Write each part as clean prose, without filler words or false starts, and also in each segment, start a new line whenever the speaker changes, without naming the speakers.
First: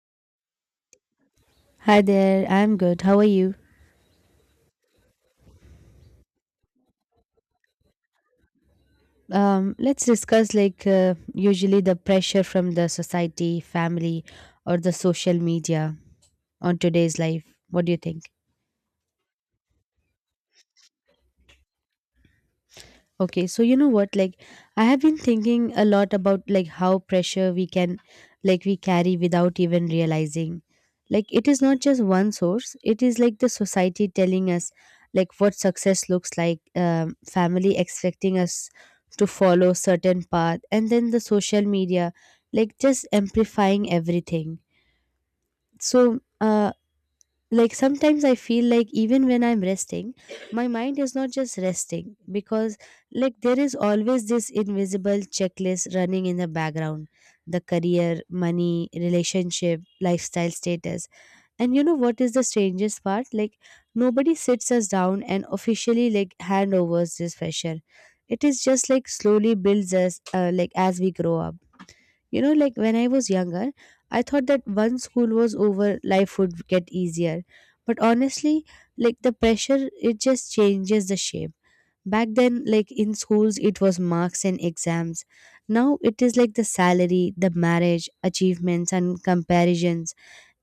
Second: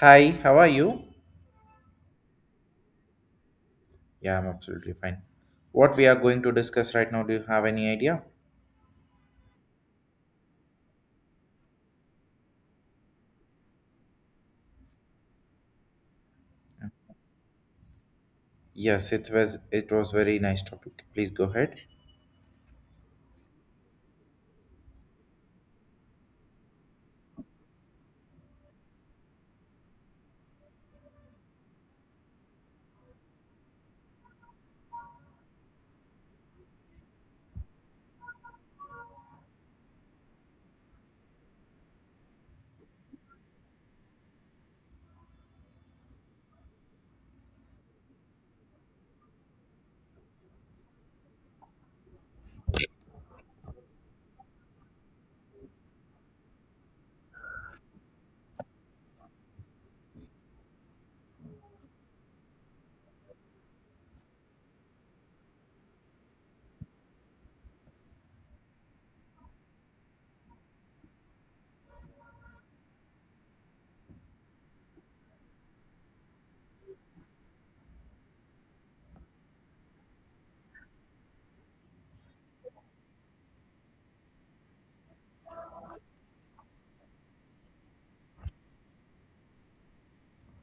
Hi, how are you?
Hi there, I'm good. How are you?
Yeah, I'm absolutely fine. What we are going to discuss right now, do you have any idea?
Let's discuss like usually the pressure from the society, family, or the social media on today's life. What do you think?
Yes, it was very nice topic. Please go ahead.
Okay, so you know what? Like, I have been thinking a lot about like how pressure we can, like, we carry without even realizing. Like, it is not just one source. It is like the society telling us, like, what success looks like. Family expecting us to follow certain path, and then the social media, like, just amplifying everything. So, like sometimes I feel like even when I'm resting, my mind is not just resting, because like there is always this invisible checklist running in the background: the career, money, relationship, lifestyle, status. And you know what is the strangest part? Like, nobody sits us down and officially like hand overs this pressure. It is just like slowly builds us like as we grow up. You know, like when I was younger, I thought that once school was over, life would get easier. But honestly, like the pressure, it just changes the shape. Back then, like in schools, it was marks and exams. Now it is like the salary, the marriage, achievements, and comparisons.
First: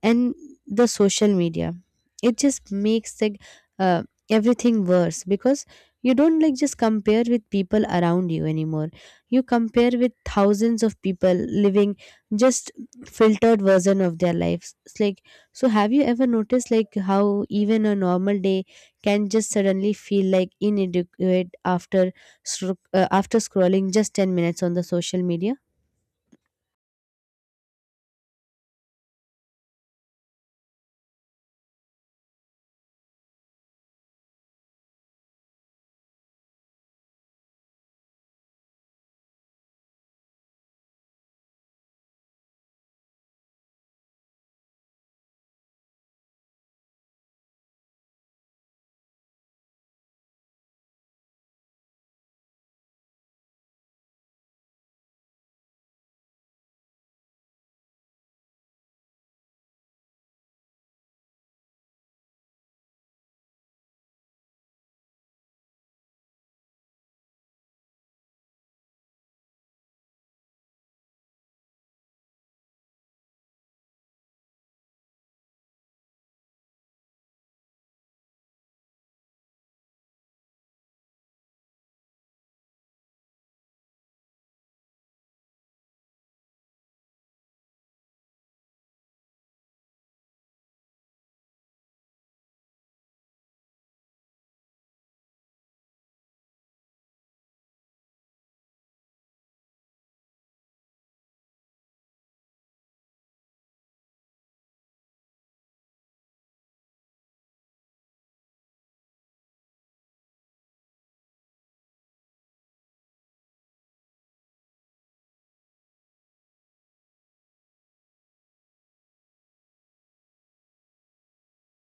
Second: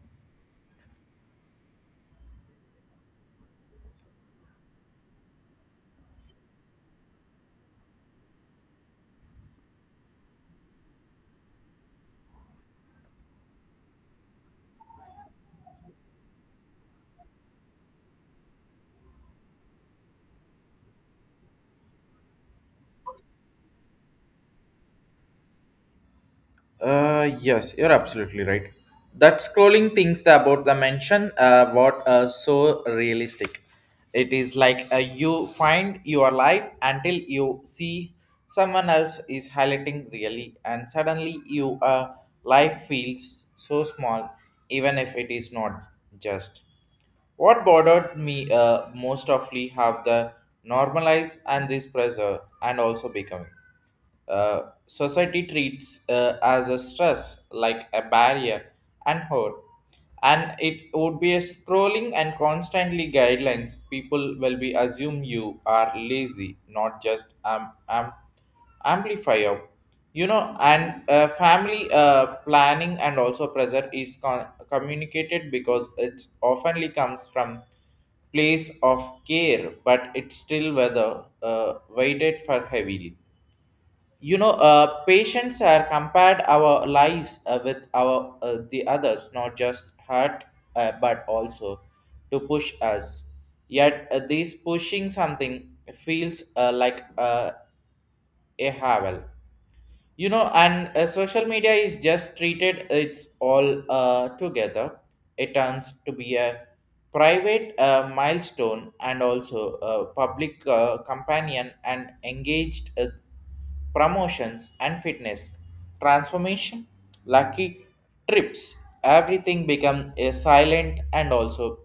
And the social media, it just makes the uh, everything worse, because you don't like just compare with people around you anymore. You compare with thousands of people living just filtered version of their lives. It's like, so have you ever noticed like how even a normal day can just suddenly feel like inadequate after after scrolling just 10 minutes on the social media?
Yes, you're absolutely right. That scrolling things that about the mention what so realistic. It is like you find your life until you see someone else is highlighting really, and suddenly you life feels so small, even if it is not just. What bothered me most awfully have the normalize and this pressure and also becoming. Uh, Society treats as a stress, like a barrier and hurt. And it would be a scrolling and constantly guidelines. People will be assume you are lazy, not just amplifier. You know, and family planning and also pressure is communicated because it oftenly comes from place of care, but it's still whether weighted for heavily, you know, patients are compared our lives with our the others not just hurt but also to push us yet this pushing something feels like a havel, you know, and social media is just treated it's all together, it turns to be a private milestone and also a public companion and engaged promotions and fitness, transformation, lucky trips, everything become a silent and also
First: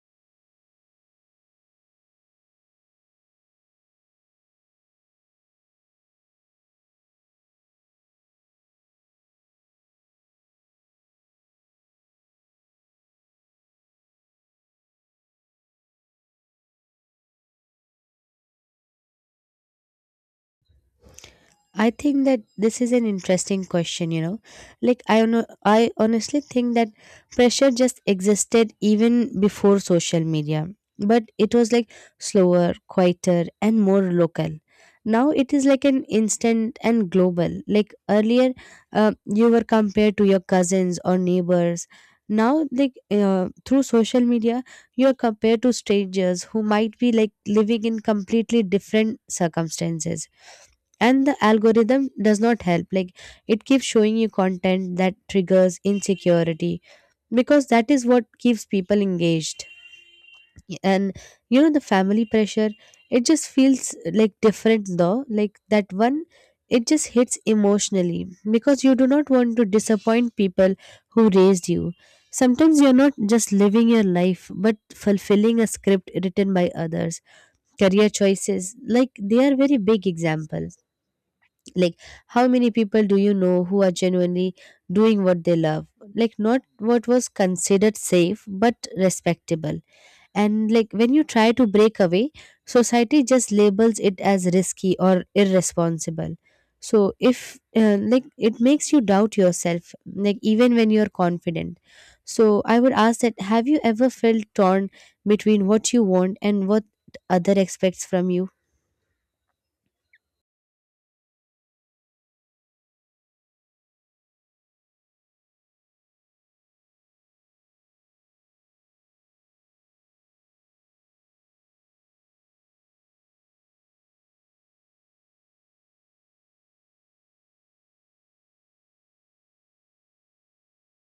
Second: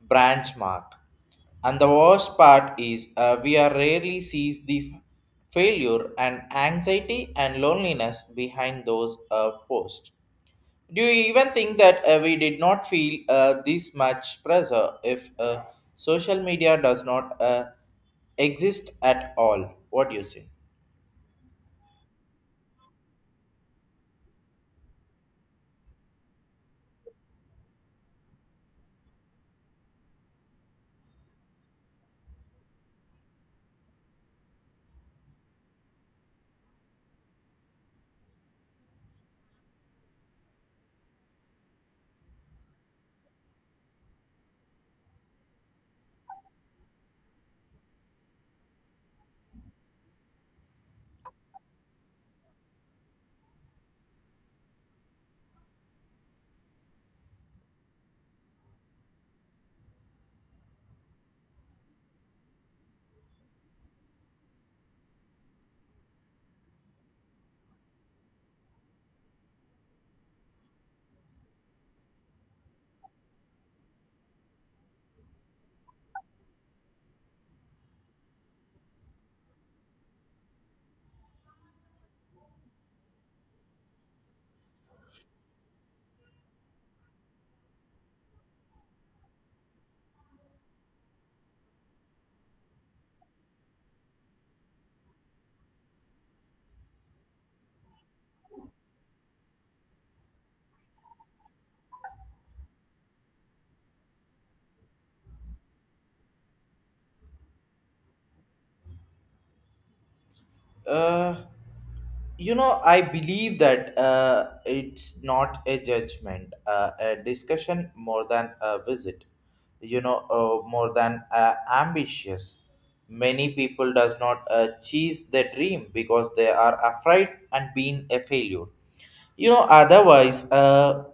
branch mark. And the worst part is we are rarely sees the failure and anxiety and loneliness behind those posts. Do you even think that we did not feel this much pressure if social media does not exist at all? What do you say?
I think that this is an interesting question, you know. Like I honestly think that pressure just existed even before social media, but it was like slower, quieter and more local. Now it is like an instant and global. Like earlier, you were compared to your cousins or neighbors. Now, like through social media, you are compared to strangers who might be like living in completely different circumstances. And the algorithm does not help, like it keeps showing you content that triggers insecurity, because that is what keeps people engaged. And you know, the family pressure, it just feels like different though, like that one, it just hits emotionally, because you do not want to disappoint people who raised you. Sometimes you're not just living your life but fulfilling a script written by others. Career choices, like they are very big example. Like, how many people do you know who are genuinely doing what they love? Like, not what was considered safe, but respectable. And like, when you try to break away, society just labels it as risky or irresponsible. So, if like it makes you doubt yourself, like, even when you're confident. So, I would ask that have you ever felt torn between what you want and what other expects from you?
Uh, you know, I believe that it's not a judgment a discussion more than a visit, you know, more than ambitious, many people does not chase their dream because they are afraid and being a failure, you know, otherwise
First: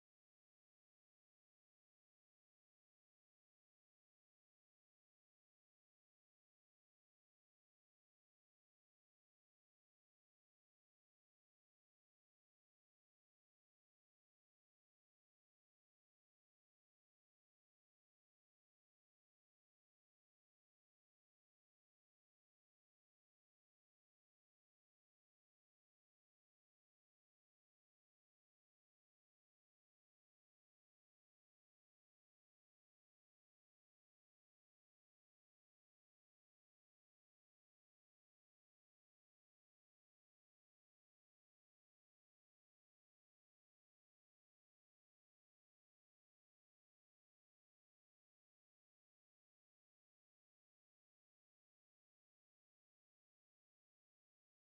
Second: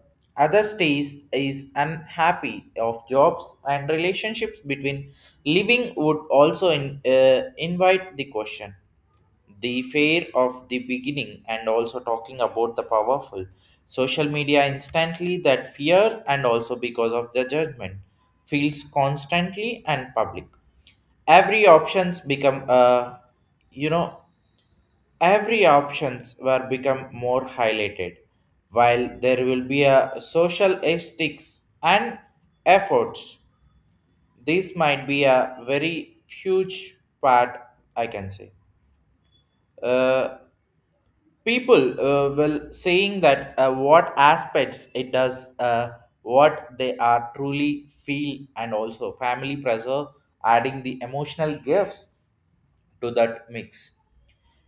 other stays is unhappy of jobs and relationships between living would also in, invite the question, the fear of the beginning and also talking about the powerful social media instantly that fear and also because of the judgment feels constantly and public, every options become you know, every options were become more highlighted while there will be a social ethics and efforts. This might be a very huge part, I can say. uh. People will saying that what aspects it does what they are truly feel and also family pressure adding the emotional gifts to that mix.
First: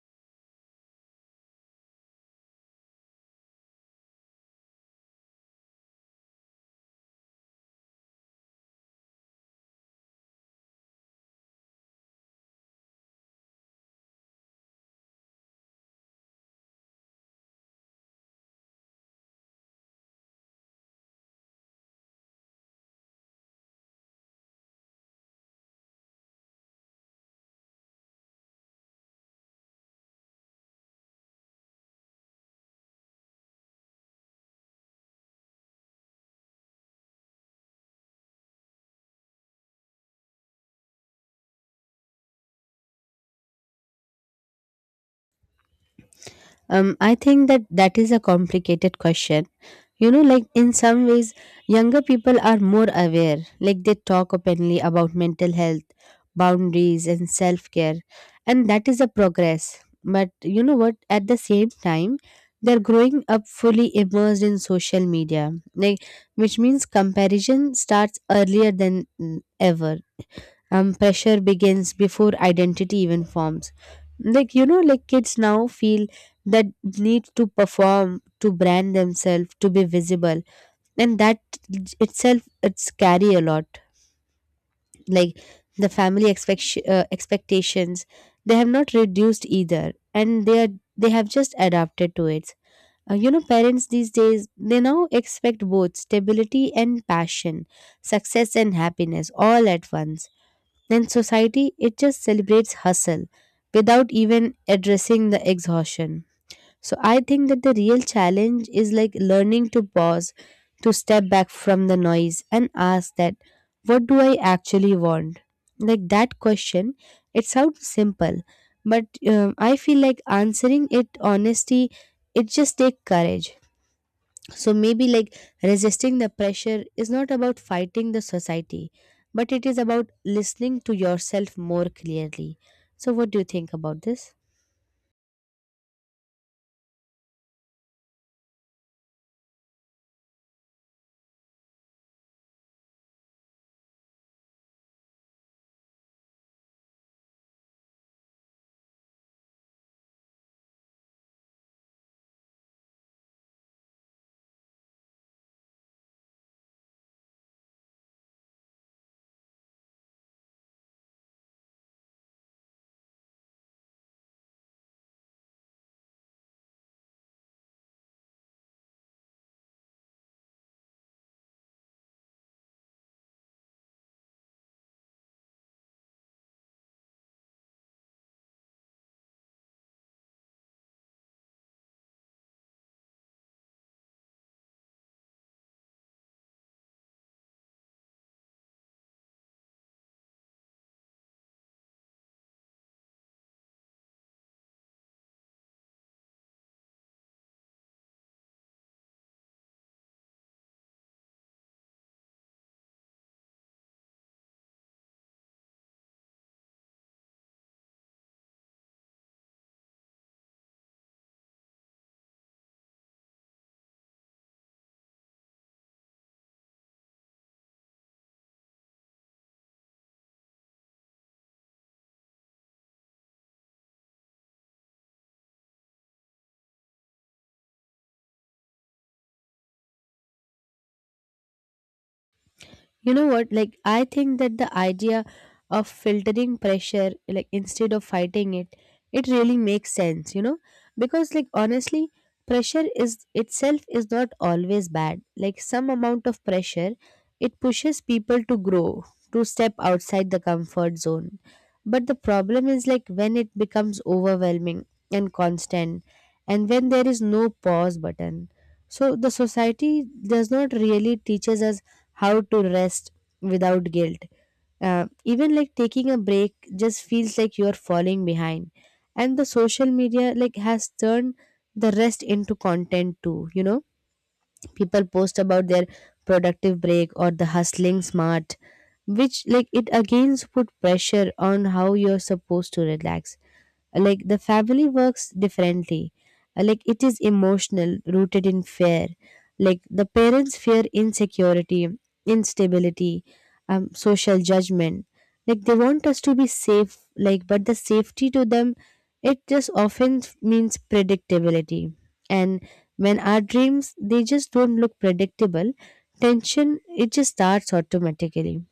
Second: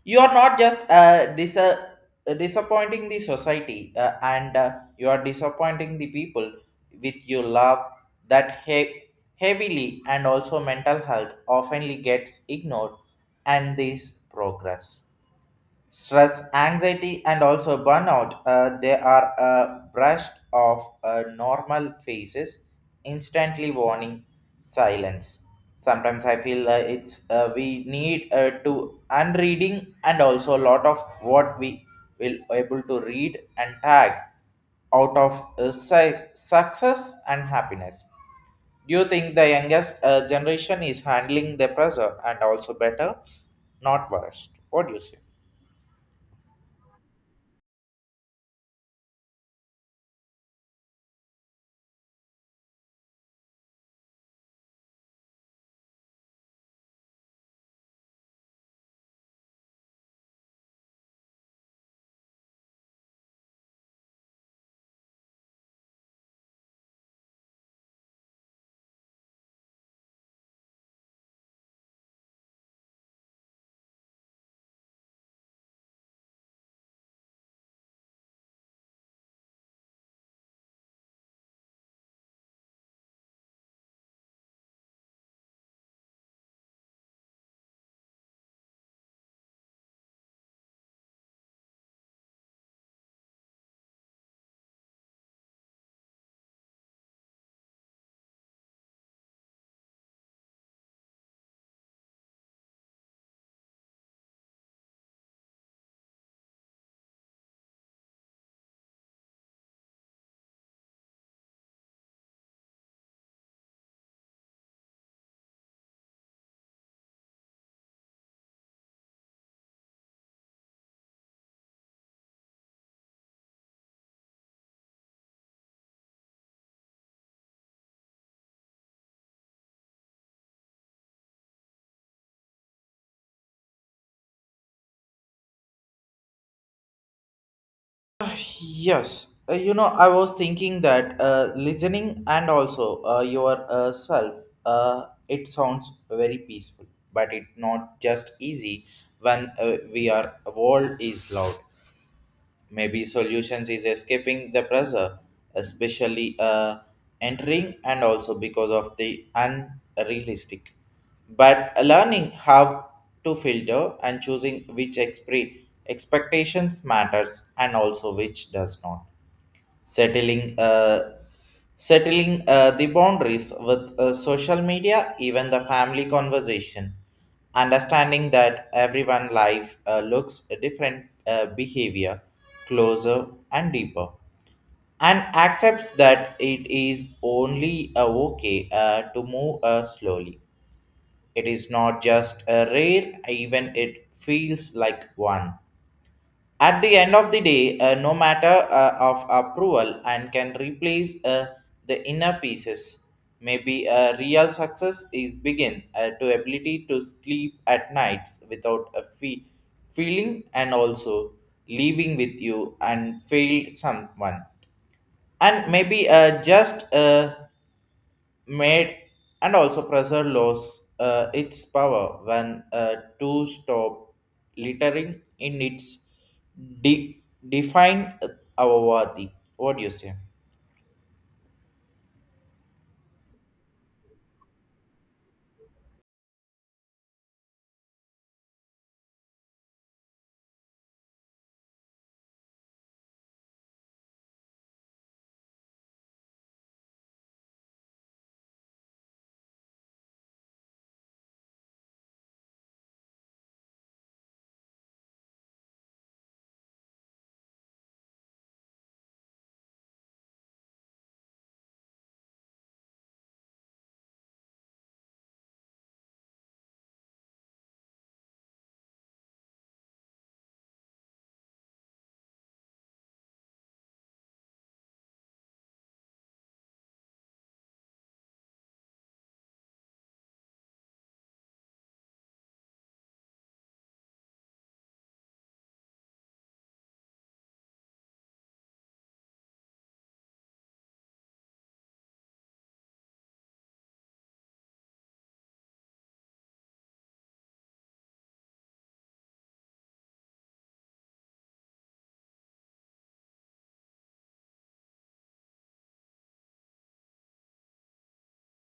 You are not just disappointing the society, and you are disappointing the people with your love. that he- Heavily and also mental health oftenly gets ignored, and this progress. Stress, anxiety, and also burnout, they are brushed off normal faces, instantly warning silence. Sometimes I feel it's we need to unreading and also a lot of what we will able to read and tag out of success and happiness. Do you think the youngest generation is handling the pressure and also better, not worse? What do you say?
I think that that is a complicated question, you know. Like in some ways younger people are more aware, like they talk openly about mental health, boundaries and self-care, and that is a progress. But you know what, at the same time they're growing up fully immersed in social media, like which means comparison starts earlier than ever. Pressure begins before identity even forms, like you know, like kids now feel that need to perform, to brand themselves, to be visible. And that itself it's carry a lot, like the family expectations, they have not reduced either, and they have just adapted to it. You know, parents these days they now expect both stability and passion, success and happiness all at once. Then society it just celebrates hustle without even addressing the exhaustion. So I think that the real challenge is like learning to pause, to step back from the noise and ask that, what do I actually want? Like that question, it sounds simple, but I feel like answering it honesty, it just takes courage. So maybe like resisting the pressure is not about fighting the society, but it is about listening to yourself more clearly. So what do you think about this?
Yes, you know, I was thinking that listening and also your self, it sounds very peaceful, but it not just easy when we are world is loud. Maybe solutions is escaping the pressure, especially entering and also because of the unrealistic. But learning how to filter and choosing which expectations matters and also which does not, settling uh, settling the boundaries with social media, even the family conversation, understanding that everyone life looks a different behavior closer and deeper, and accepts that it is only okay to move slowly. It is not just a rare even it feels like one. At the end of the day, no matter of approval and can replace the inner pieces. Maybe a real success is begin to ability to sleep at nights without a feeling and also living with you and failed someone. And maybe just made and also pressure loss its power when to stop littering in its de- defined avavati. What do you say?
You know what? Like, I think that the idea of filtering pressure, like, instead of fighting it, it really makes sense, you know? Because, like, honestly, pressure is itself is not always bad. Like, some amount of pressure, it pushes people to grow, to step outside the comfort zone. But the problem is, like, when it becomes overwhelming and constant, and when there is no pause button. So, the society does not really teaches us how to rest without guilt. Even like taking a break just feels like you're falling behind. And the social media like has turned the rest into content too. You know, people post about their productive break or the hustling smart, which like it again put pressure on how you're supposed to relax. Like the family works differently. Like it is emotional rooted in fear, like the parents fear insecurity, instability, social judgment. Like they want us to be safe, like but the safety to them it just often means predictability. And when our dreams they just don't look predictable, tension it just starts automatically.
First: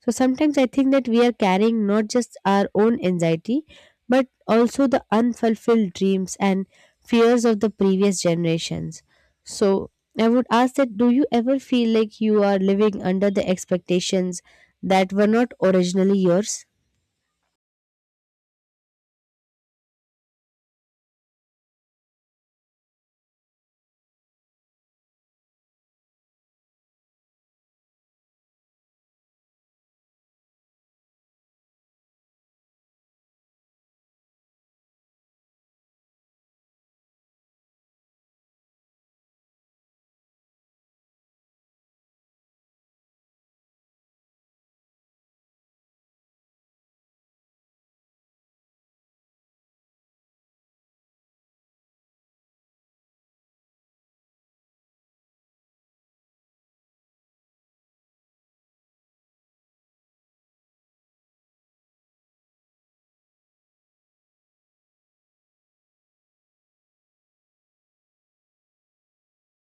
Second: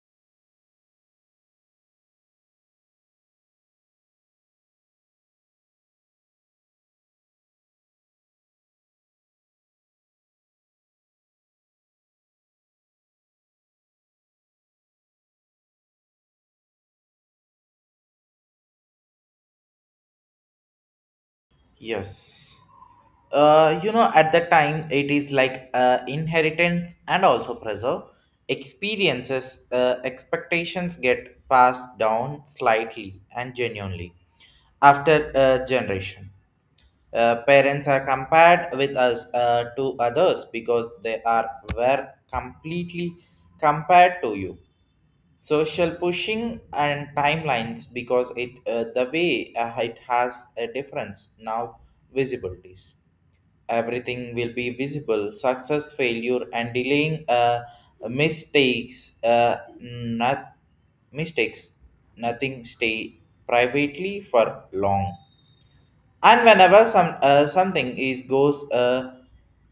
So sometimes I think that we are carrying not just our own anxiety, but also the unfulfilled dreams and fears of the previous generations. So I would ask that do you ever feel like you are living under the expectations that were not originally yours?
Yes. You know, at the time, it is like inheritance and also preserve. Experiences, expectations get passed down slightly and genuinely after a generation. Parents are compared with us to others because they are were completely compared to you. Social pushing and timelines because it the way it has a difference now visibilities. Everything will be visible. Success, failure, and delaying mistakes. Uh, not mistakes. Nothing stay privately for long, and whenever some something is goes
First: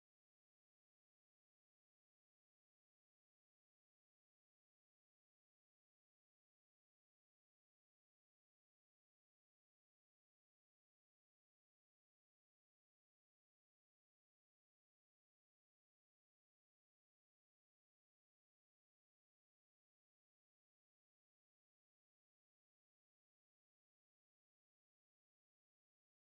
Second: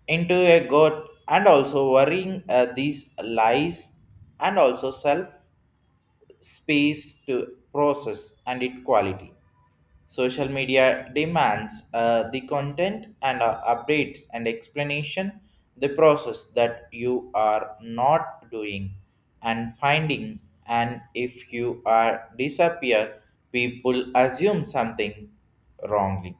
into a gut and also worrying these lies and also self space to process and it quality. Social media demands the content and updates and explanation, the process that you are not doing and finding, and if you are disappear, people assume something wrongly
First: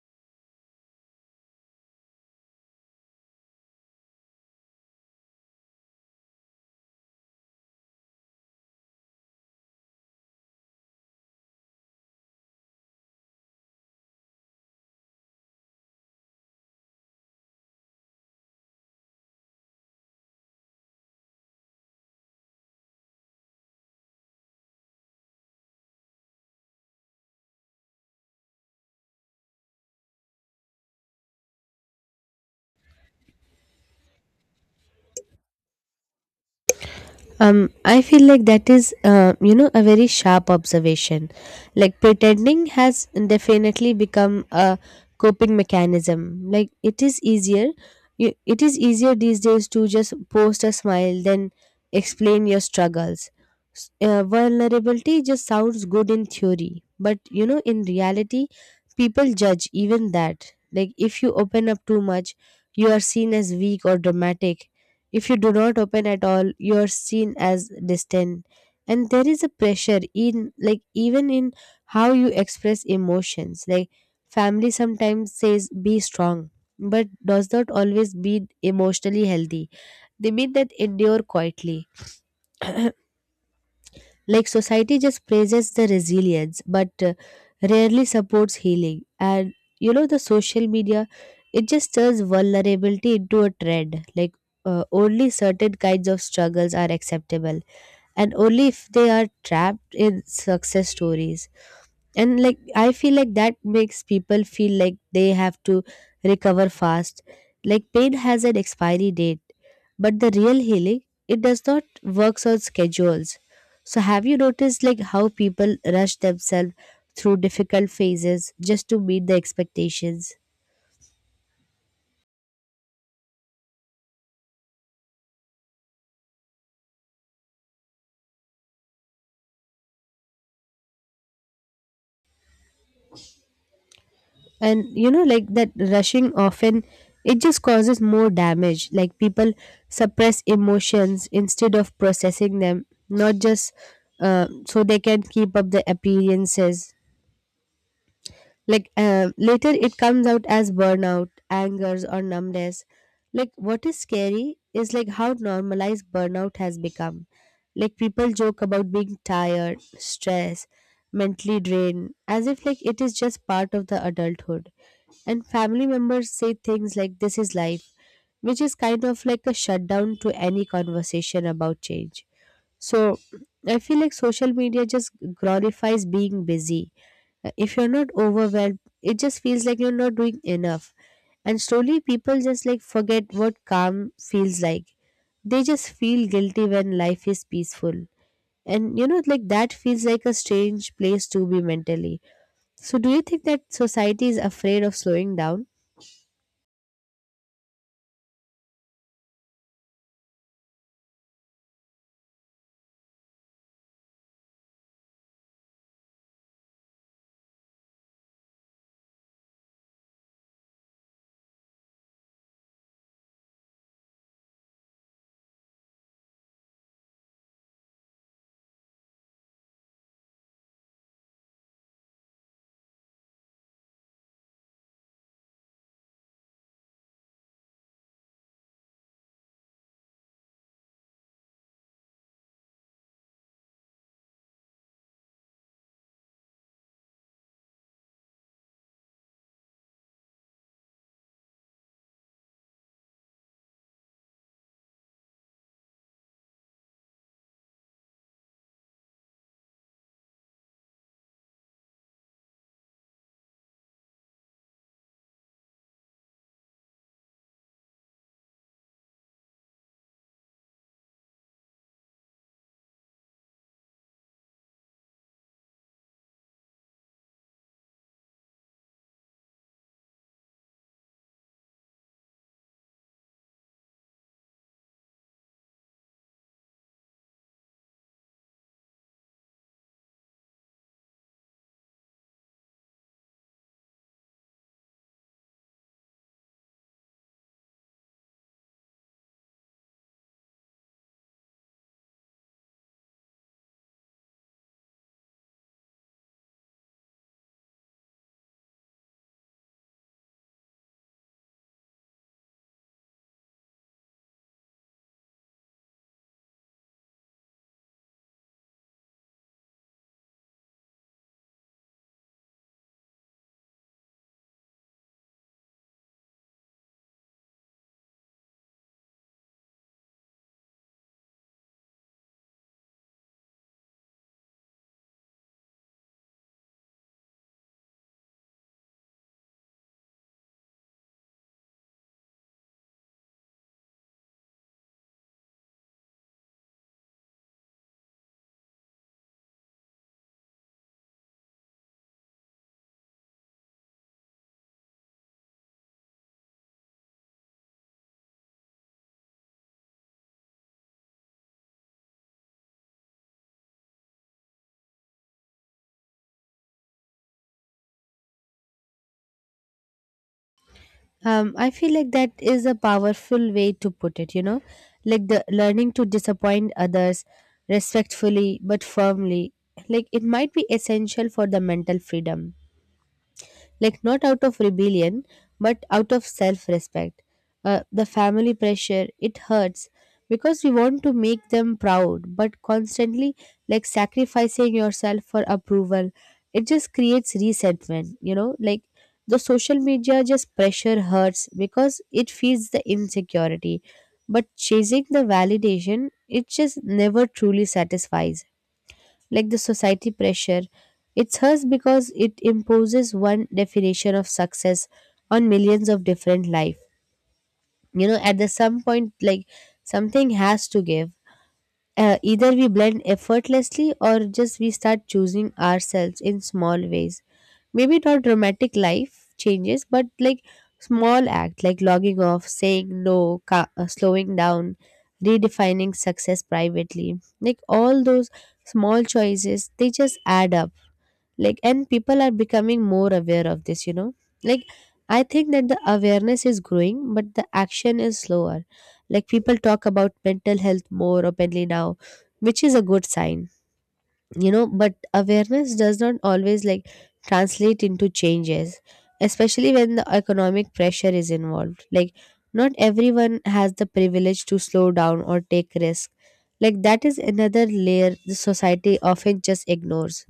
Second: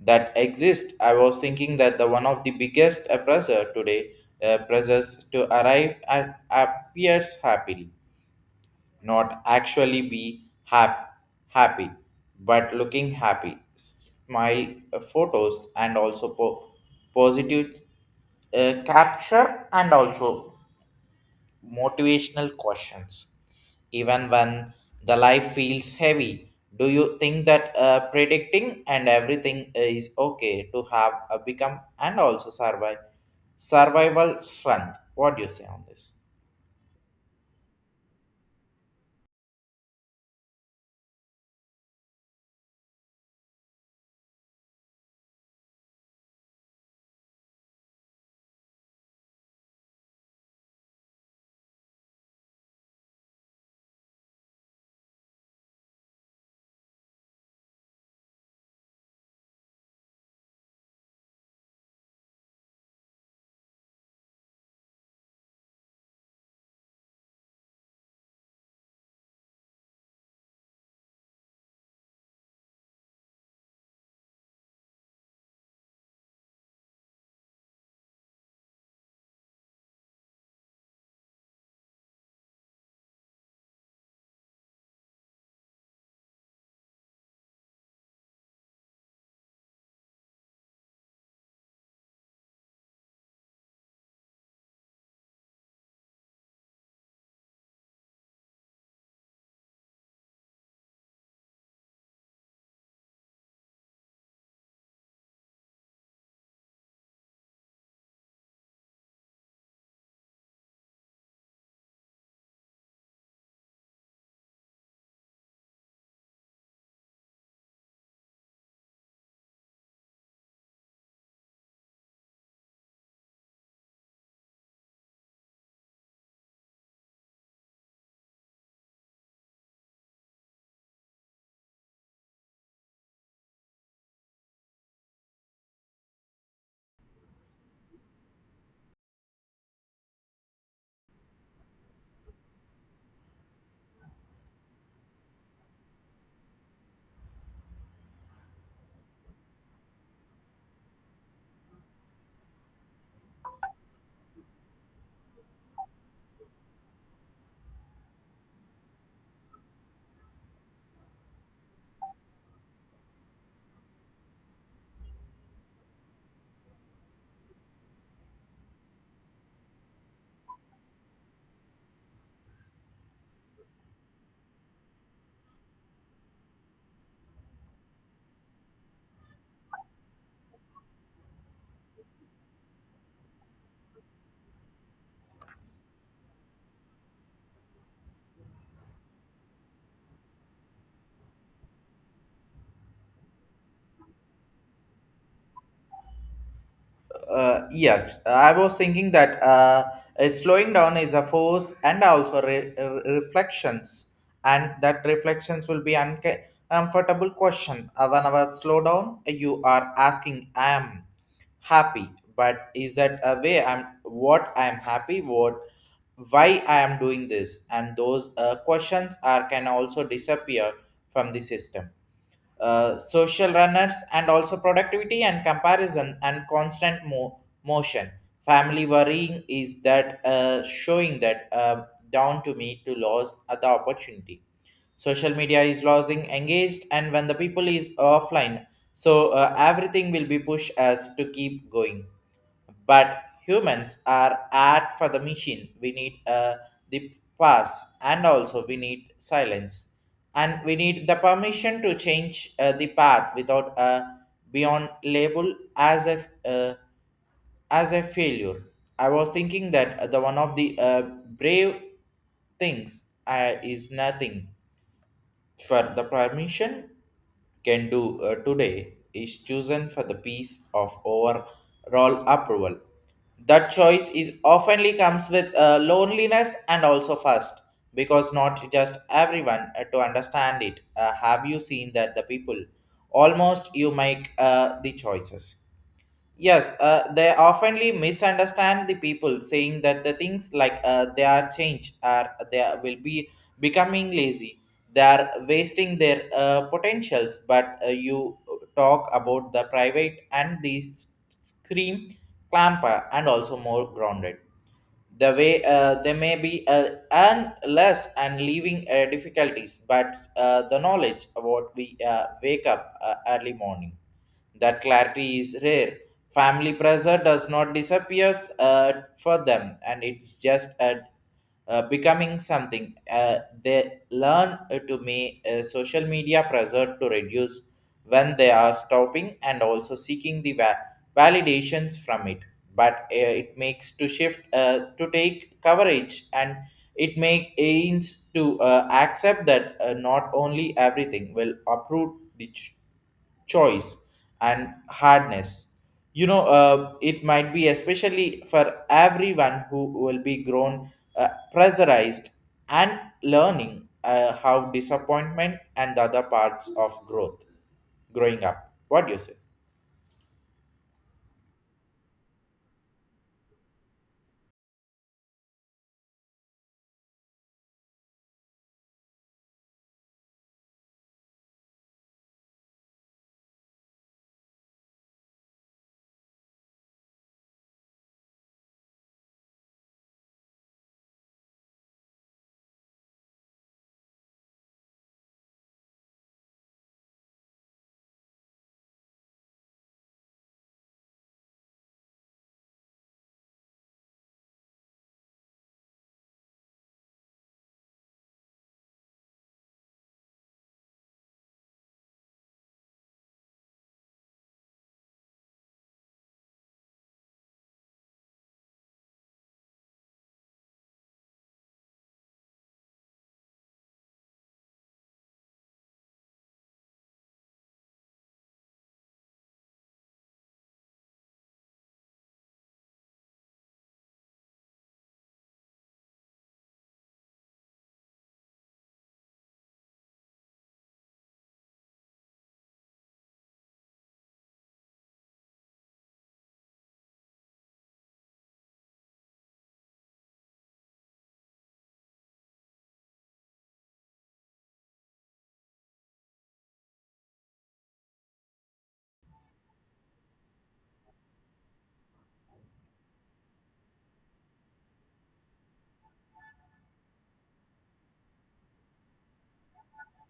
that exist. I was thinking that the one of the biggest oppressor today, pressures to arrive at appears happily, not actually be happy but looking happy smile, photos and also positive capture and also motivational questions. Even when the life feels heavy, do you think that predicting and everything is okay to have a become and also survive survival strength? What do you say on this?
I feel like that is a very sharp observation. Like pretending has definitely become a coping mechanism. Like it is easier, it is easier these days to just post a smile than explain your struggles. Vulnerability just sounds good in theory, but you know, in reality, people judge even that. Like if you open up too much, you are seen as weak or dramatic. If you do not open at all, you are seen as distant. And there is a pressure in like even in how you express emotions. Like family sometimes says be strong, but does not always mean emotionally healthy. They mean that endure quietly. Like society just praises the resilience, but rarely supports healing. And you know, the social media, it just turns vulnerability into a trend. Like only certain kinds of struggles are acceptable, and only if they are trapped in success stories. And like I feel like that makes people feel like they have to recover fast, like pain has an expiry date. But the real healing, it does not works on schedules. So have you noticed, like how people rush themselves through difficult phases just to meet the expectations? And you know, like that rushing often it just causes more damage. Like people suppress emotions instead of processing them, not just so they can keep up the appearances. Like later it comes out as burnout angers or numbness. Like what is scary is like how normalized burnout has become. Like people joke about being tired stressed mentally drained as if like it is just part of the adulthood. And family members say things like, "This is life," which is kind of like a shutdown to any conversation about change. So I feel like social media just glorifies being busy. If you're not overwhelmed, it just feels like you're not doing enough. And slowly people just like forget what calm feels like. They just feel guilty when life is peaceful. And you know, like that feels like a strange place to be mentally. So, do you think that society is afraid of slowing down?
Yes, I was thinking that slowing down is a force and also reflections, and that reflections will be uncomfortable question. When I slow down, you are asking, "I am happy," but is that a way? I'm what I am happy. What why I am doing this, and those questions are can also disappear from the system, social runners and also productivity and comparison and constant motion. Family worrying is that showing that down to me to lose at the opportunity. Social media is losing engaged and when the people is offline, so everything will be pushed as to keep going. But humans are art for the machine. We need the pass, and also we need silence, and we need the permission to change the path without beyond label uh, as a failure. I was thinking that the one of the brave things is nothing for the permission can do today is chosen for the peace of overall approval. That choice is oftenly comes with loneliness and also fast, because not just everyone to understand it. Have you seen that the people almost you make the choices? Yes, they oftenly misunderstand the people, saying that the things like they are changed or will be becoming lazy. They are wasting their potentials. But you talk about the private and the scream clamper and also more grounded. The way they may be earn less and leaving difficulties, but the knowledge about we wake up early morning, that clarity is rare. Family pressure does not disappear uh, for them, and it's just becoming something. They learn to make social media pressure to reduce when they are stopping and also seeking the validations from it. But it makes to shift to take coverage and it make aims to accept that not only everything will approve the choice and hardness. You know it might be especially for everyone who will be grown pressurized and learning how disappointment and the other parts of growth growing up. What do you say?
I feel like that is a powerful way to put it, you know, like the learning to disappoint others respectfully but firmly. Like it might be essential for the mental freedom, like not out of rebellion but out of self-respect. The family pressure it hurts because we want to make them proud, but constantly like sacrificing yourself for approval it just creates resentment. You know, like the social media just pressure hurts because it feeds the insecurity, but chasing the validation it just never truly satisfies. Like the society pressure. It's hers because it imposes one definition of success on millions of different life. You know, at the some point, like, something has to give. Either we blend effortlessly or just we start choosing ourselves in small ways, maybe not dramatic life changes but like small act like logging off, saying no, slowing down, redefining success privately, like all those small choices they just add up. Like, and people are becoming more aware of this, you know. Like, I think that the awareness is growing but the action is slower. Like, people talk about mental health more openly now, which is a good sign, you know. But awareness does not always like translate into changes, especially when the economic pressure is involved. Like, not everyone has the privilege to slow down or take risk. Like that is another layer the society often just ignores.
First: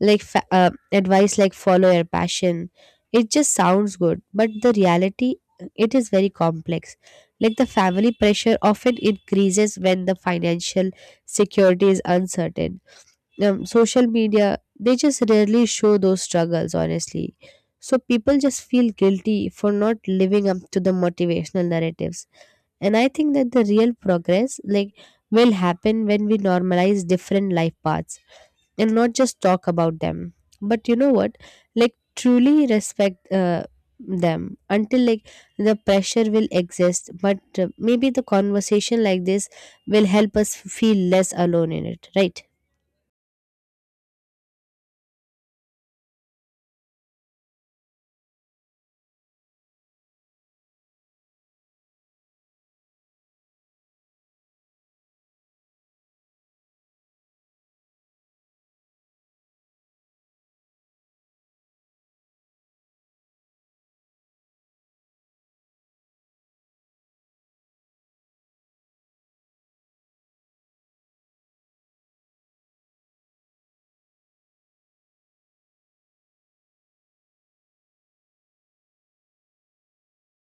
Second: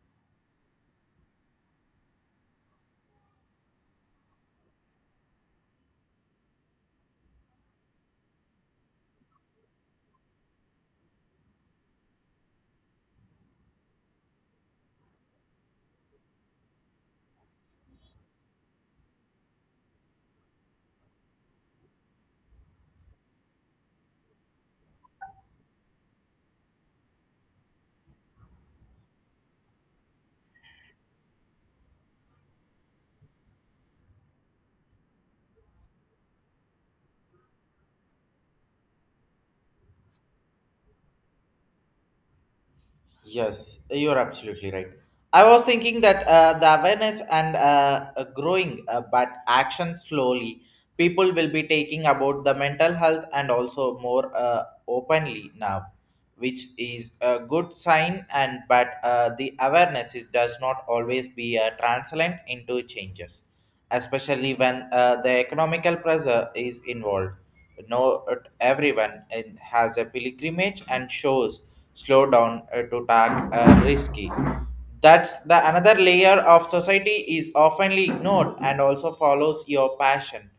Like advice like follow your passion, it just sounds good but the reality, it is very complex. Like the family pressure often increases when the financial security is uncertain. Social media, they just rarely show those struggles honestly, so people just feel guilty for not living up to the motivational narratives. And I think that the real progress like will happen when we normalize different life paths and not just talk about them but, you know what, like truly respect them. Until like the pressure will exist, but maybe the conversation like this will help us feel less alone in it, right?
Yes, you're absolutely right. I was thinking that the awareness and growing, but action slowly, people will be taking about the mental health and also more openly now, which is a good sign. And but the awareness is, does not always be translate into changes, especially when the economical pressure is involved. Not everyone has a pilgrimage and shows slow down to tag risky. That's the another layer of society is oftenly ignored, and also follows your passion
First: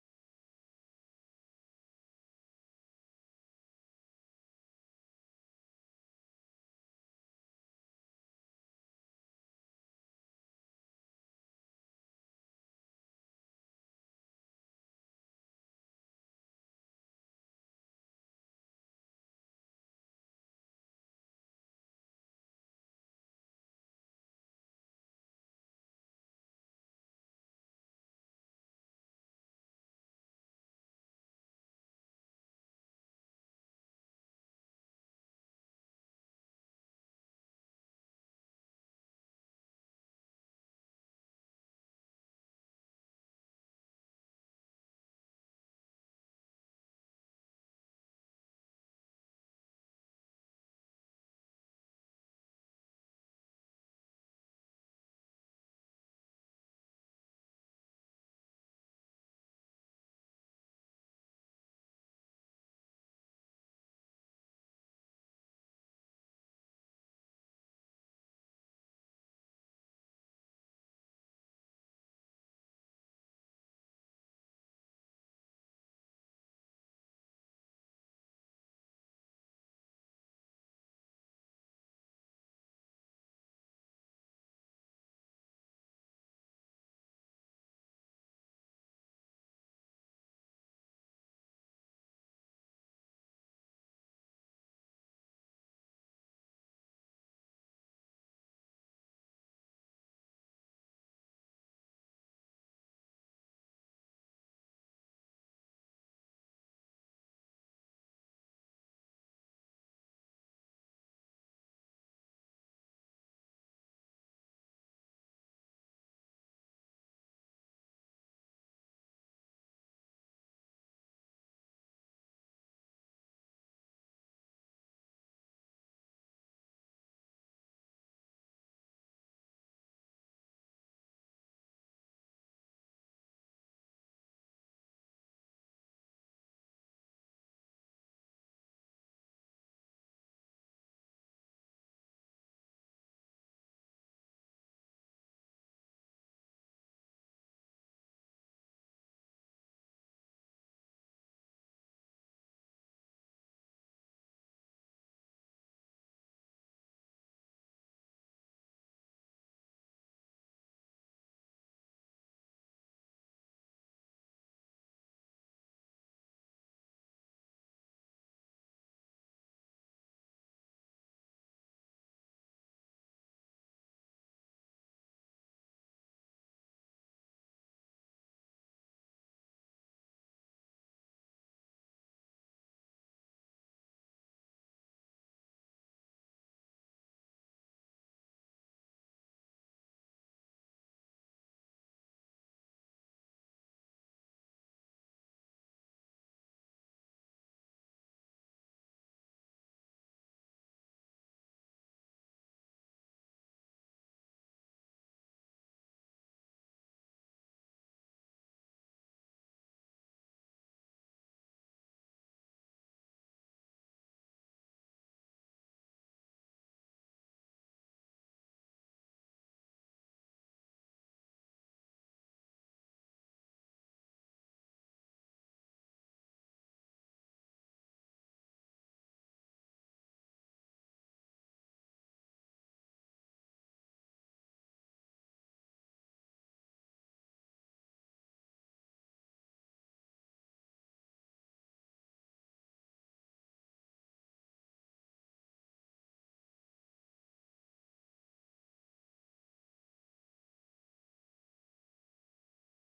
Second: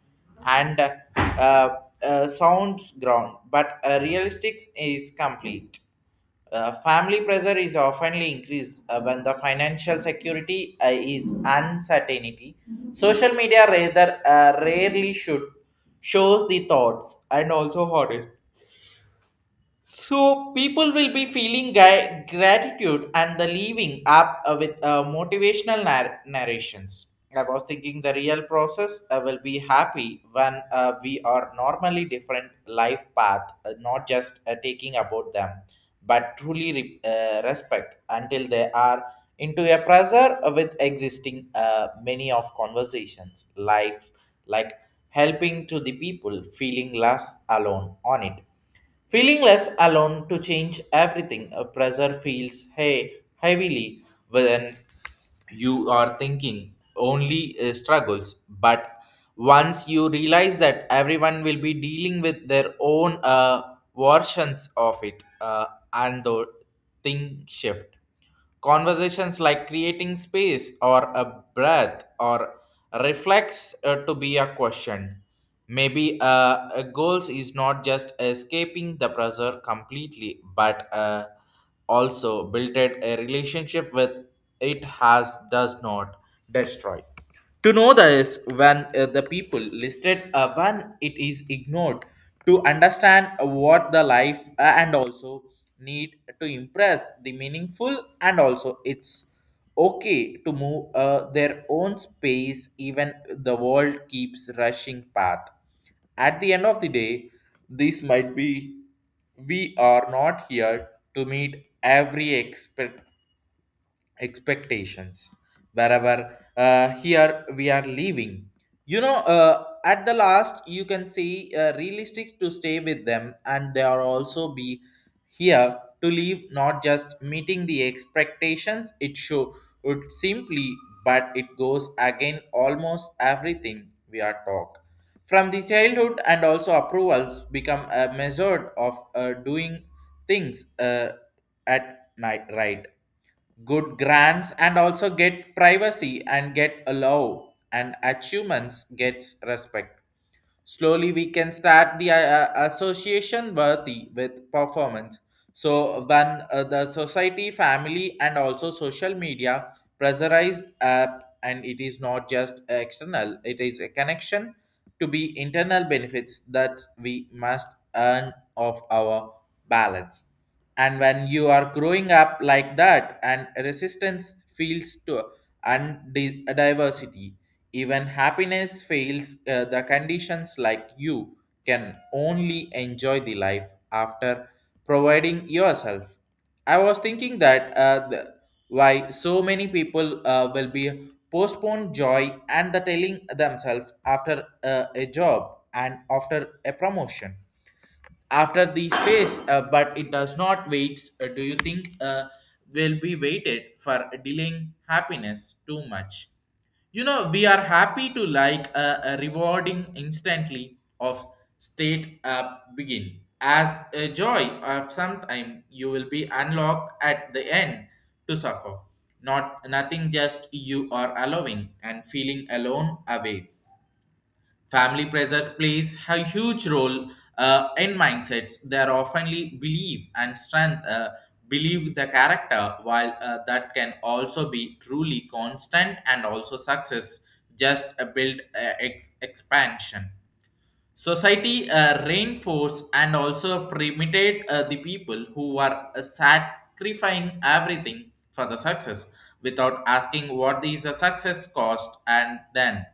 and uh, sounds ground, but realistic is complete. Family pressure is oftenly increased when the financial security is uncertainty. Social media rather rarely should shows the thoughts and also hardest. So people will be feeling gratitude and the leaving up with motivational narrations. I was thinking the real process will be happy when we are normally different life path, not just taking about them, but truly respect until they are into a pressure with existing many of conversations, life like helping to the people feeling less alone on it. Feeling less alone to change everything, a pressure feels hey, heavily when you are thinking only struggles. But once you realize that everyone will be dealing with their own versions of it, and the thing shift. Conversations like creating space or a breath or reflex to be a question. Maybe a goals is not just escaping the pressure completely, but also built a relationship with it has does not destroy. To know this, when the people listed, when it is ignored, to understand what the life and also need to impress the meaningful, and also it's okay to move their own space, even the world keeps rushing path. At the end of the day, this might be we are not here to meet every expert expectations wherever here we are living, you know, at the last you can see realistic to stay with them and they are also be here to live not just meeting the expectations it show would simply, but it goes again almost everything we are talk from the childhood and also approvals become a measure of doing things, at night, right? Good grants and also get privacy and get a law and achievements gets respect. Slowly, we can start the association worthy with performance. So, when the society, family, and also social media pressurized app, and it is not just external, it is a connection to be internal benefits that we must earn of our balance. And when you are growing up like that, and resistance feels to and diversity, even happiness fails the conditions like you can only enjoy the life after providing yourself. I was thinking that why so many people will be postponed joy and the telling themselves after a job and after a promotion after these phase, but it does not wait. Do you think will be waited for delaying happiness too much, you know, we are happy to like a rewarding instantly of state begin as a joy of some time you will be unlocked at the end to suffer, not nothing just you are allowing and feeling alone away. Family pressures plays a huge role in mindsets. They are oftenly believe and strength, believe the character, while that can also be truly constant and also success just a build expansion. Society reinforce and also primitate the people who are sacrificing everything for the success without asking what is the success cost. And then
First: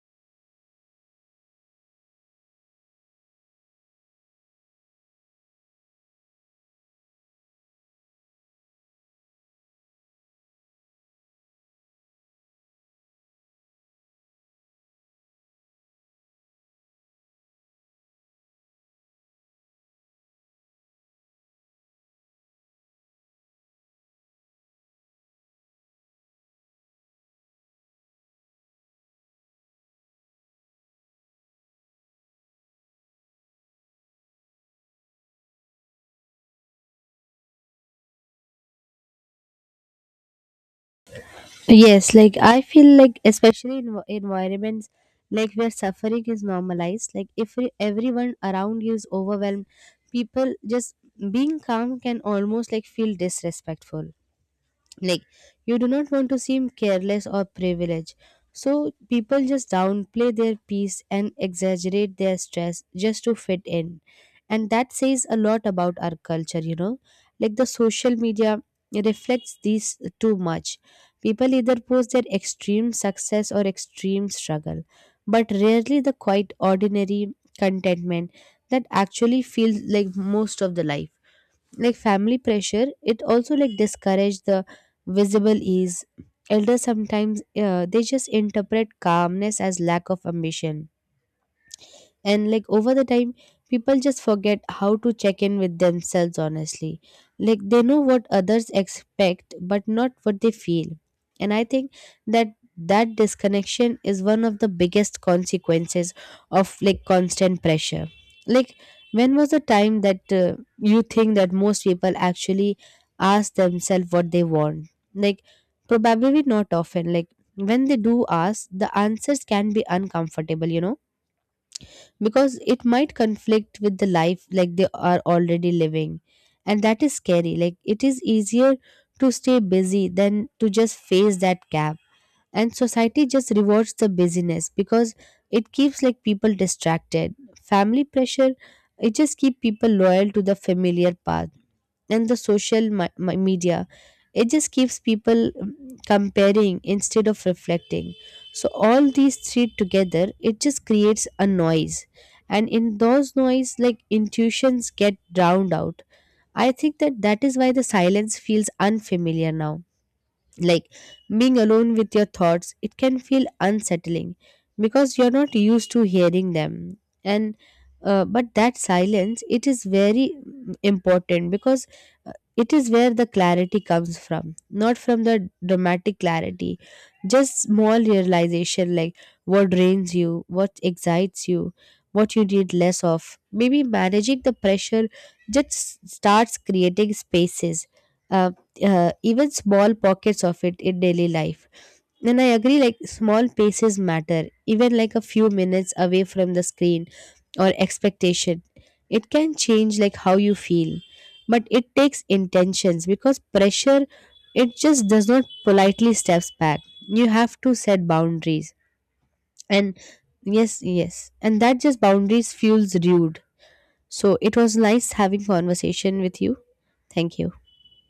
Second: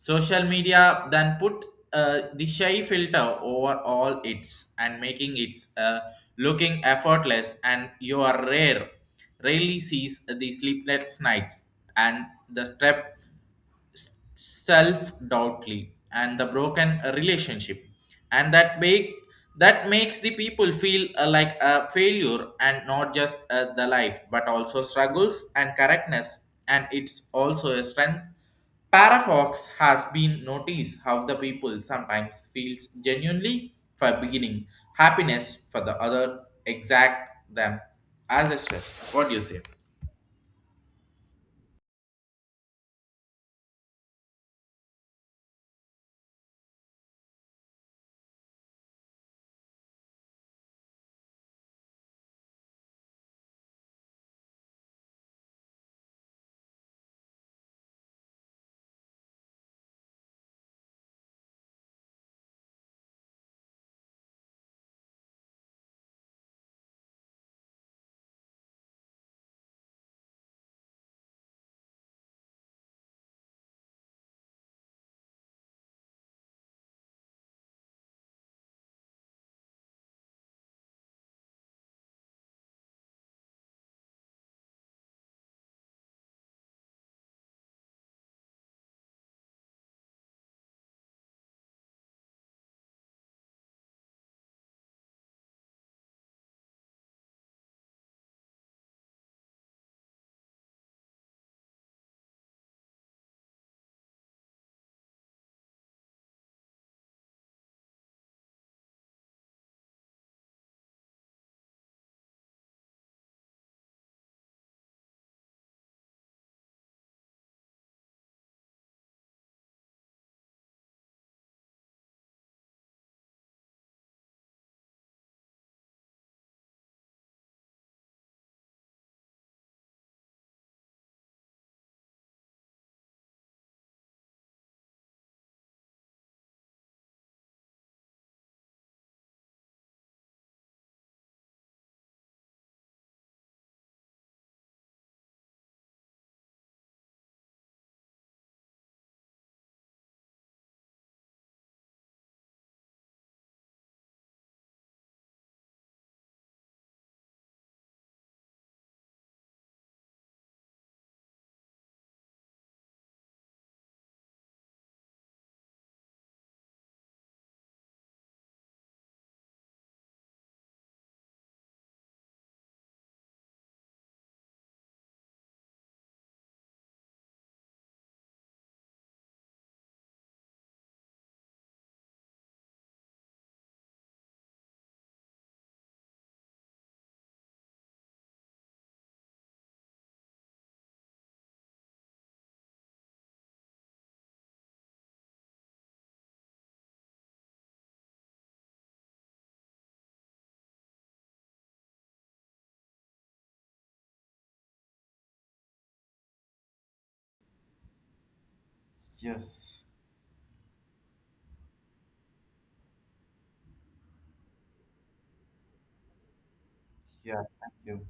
social media then put the shy filter over all its and making its looking effortless and you are rarely sees the sleepless nights and the stress, self-doubtly and the broken relationship. And that makes the people feel like a failure and not just the life but also struggles and correctness, and it's also a strength paradox has been noticed how the people sometimes feels genuinely for beginning happiness for the other exact them as a stress. What do you say?
Yes, like I feel like especially in environments, like where suffering is normalized, like if everyone around you is overwhelmed, people just being calm can almost like feel disrespectful. Like, you do not want to seem careless or privileged, so people just downplay their peace and exaggerate their stress just to fit in. And that says a lot about our culture, you know. Like the social media reflects these too much. People either post their extreme success or extreme struggle, but rarely the quite ordinary contentment that actually feels like most of the life. Like family pressure, it also like discourage the visible ease. Elders sometimes they just interpret calmness as lack of ambition. And like over the time, people just forget how to check in with themselves honestly. Like they know what others expect but not what they feel. And I think that disconnection is one of the biggest consequences of like constant pressure. Like when was the time that you think that most people actually ask themselves what they want? Like, probably not often. Like when they do ask, the answers can be uncomfortable, you know, because it might conflict with the life like they are already living. And that is scary. Like it is easier to stay busy than to just face that gap. And society just rewards the busyness because it keeps like people distracted. Family pressure, it just keep people loyal to the familiar path. And the social media, it just keeps people comparing instead of reflecting. So all these three together, it just creates a noise, and in those noise like intuitions get drowned out. I think that is why the silence feels unfamiliar now. Like being alone with your thoughts, it can feel unsettling because you're not used to hearing them. And but that silence, it is very important, because it is where the clarity comes from, not from the dramatic clarity, just small realization like what drains you, what excites you, what you need less of. Maybe managing the pressure just starts creating spaces, uh, even small pockets of it in daily life. And I agree, like small paces matter, even like a few minutes away from the screen or expectation. It can change like how you feel, but it takes intentions because pressure, it just does not politely steps back. You have to set boundaries,
Yes.
and yes, yes, and that just boundaries feels rude. So it was nice having conversation with you. Thank
Yeah.
you.
Thank you.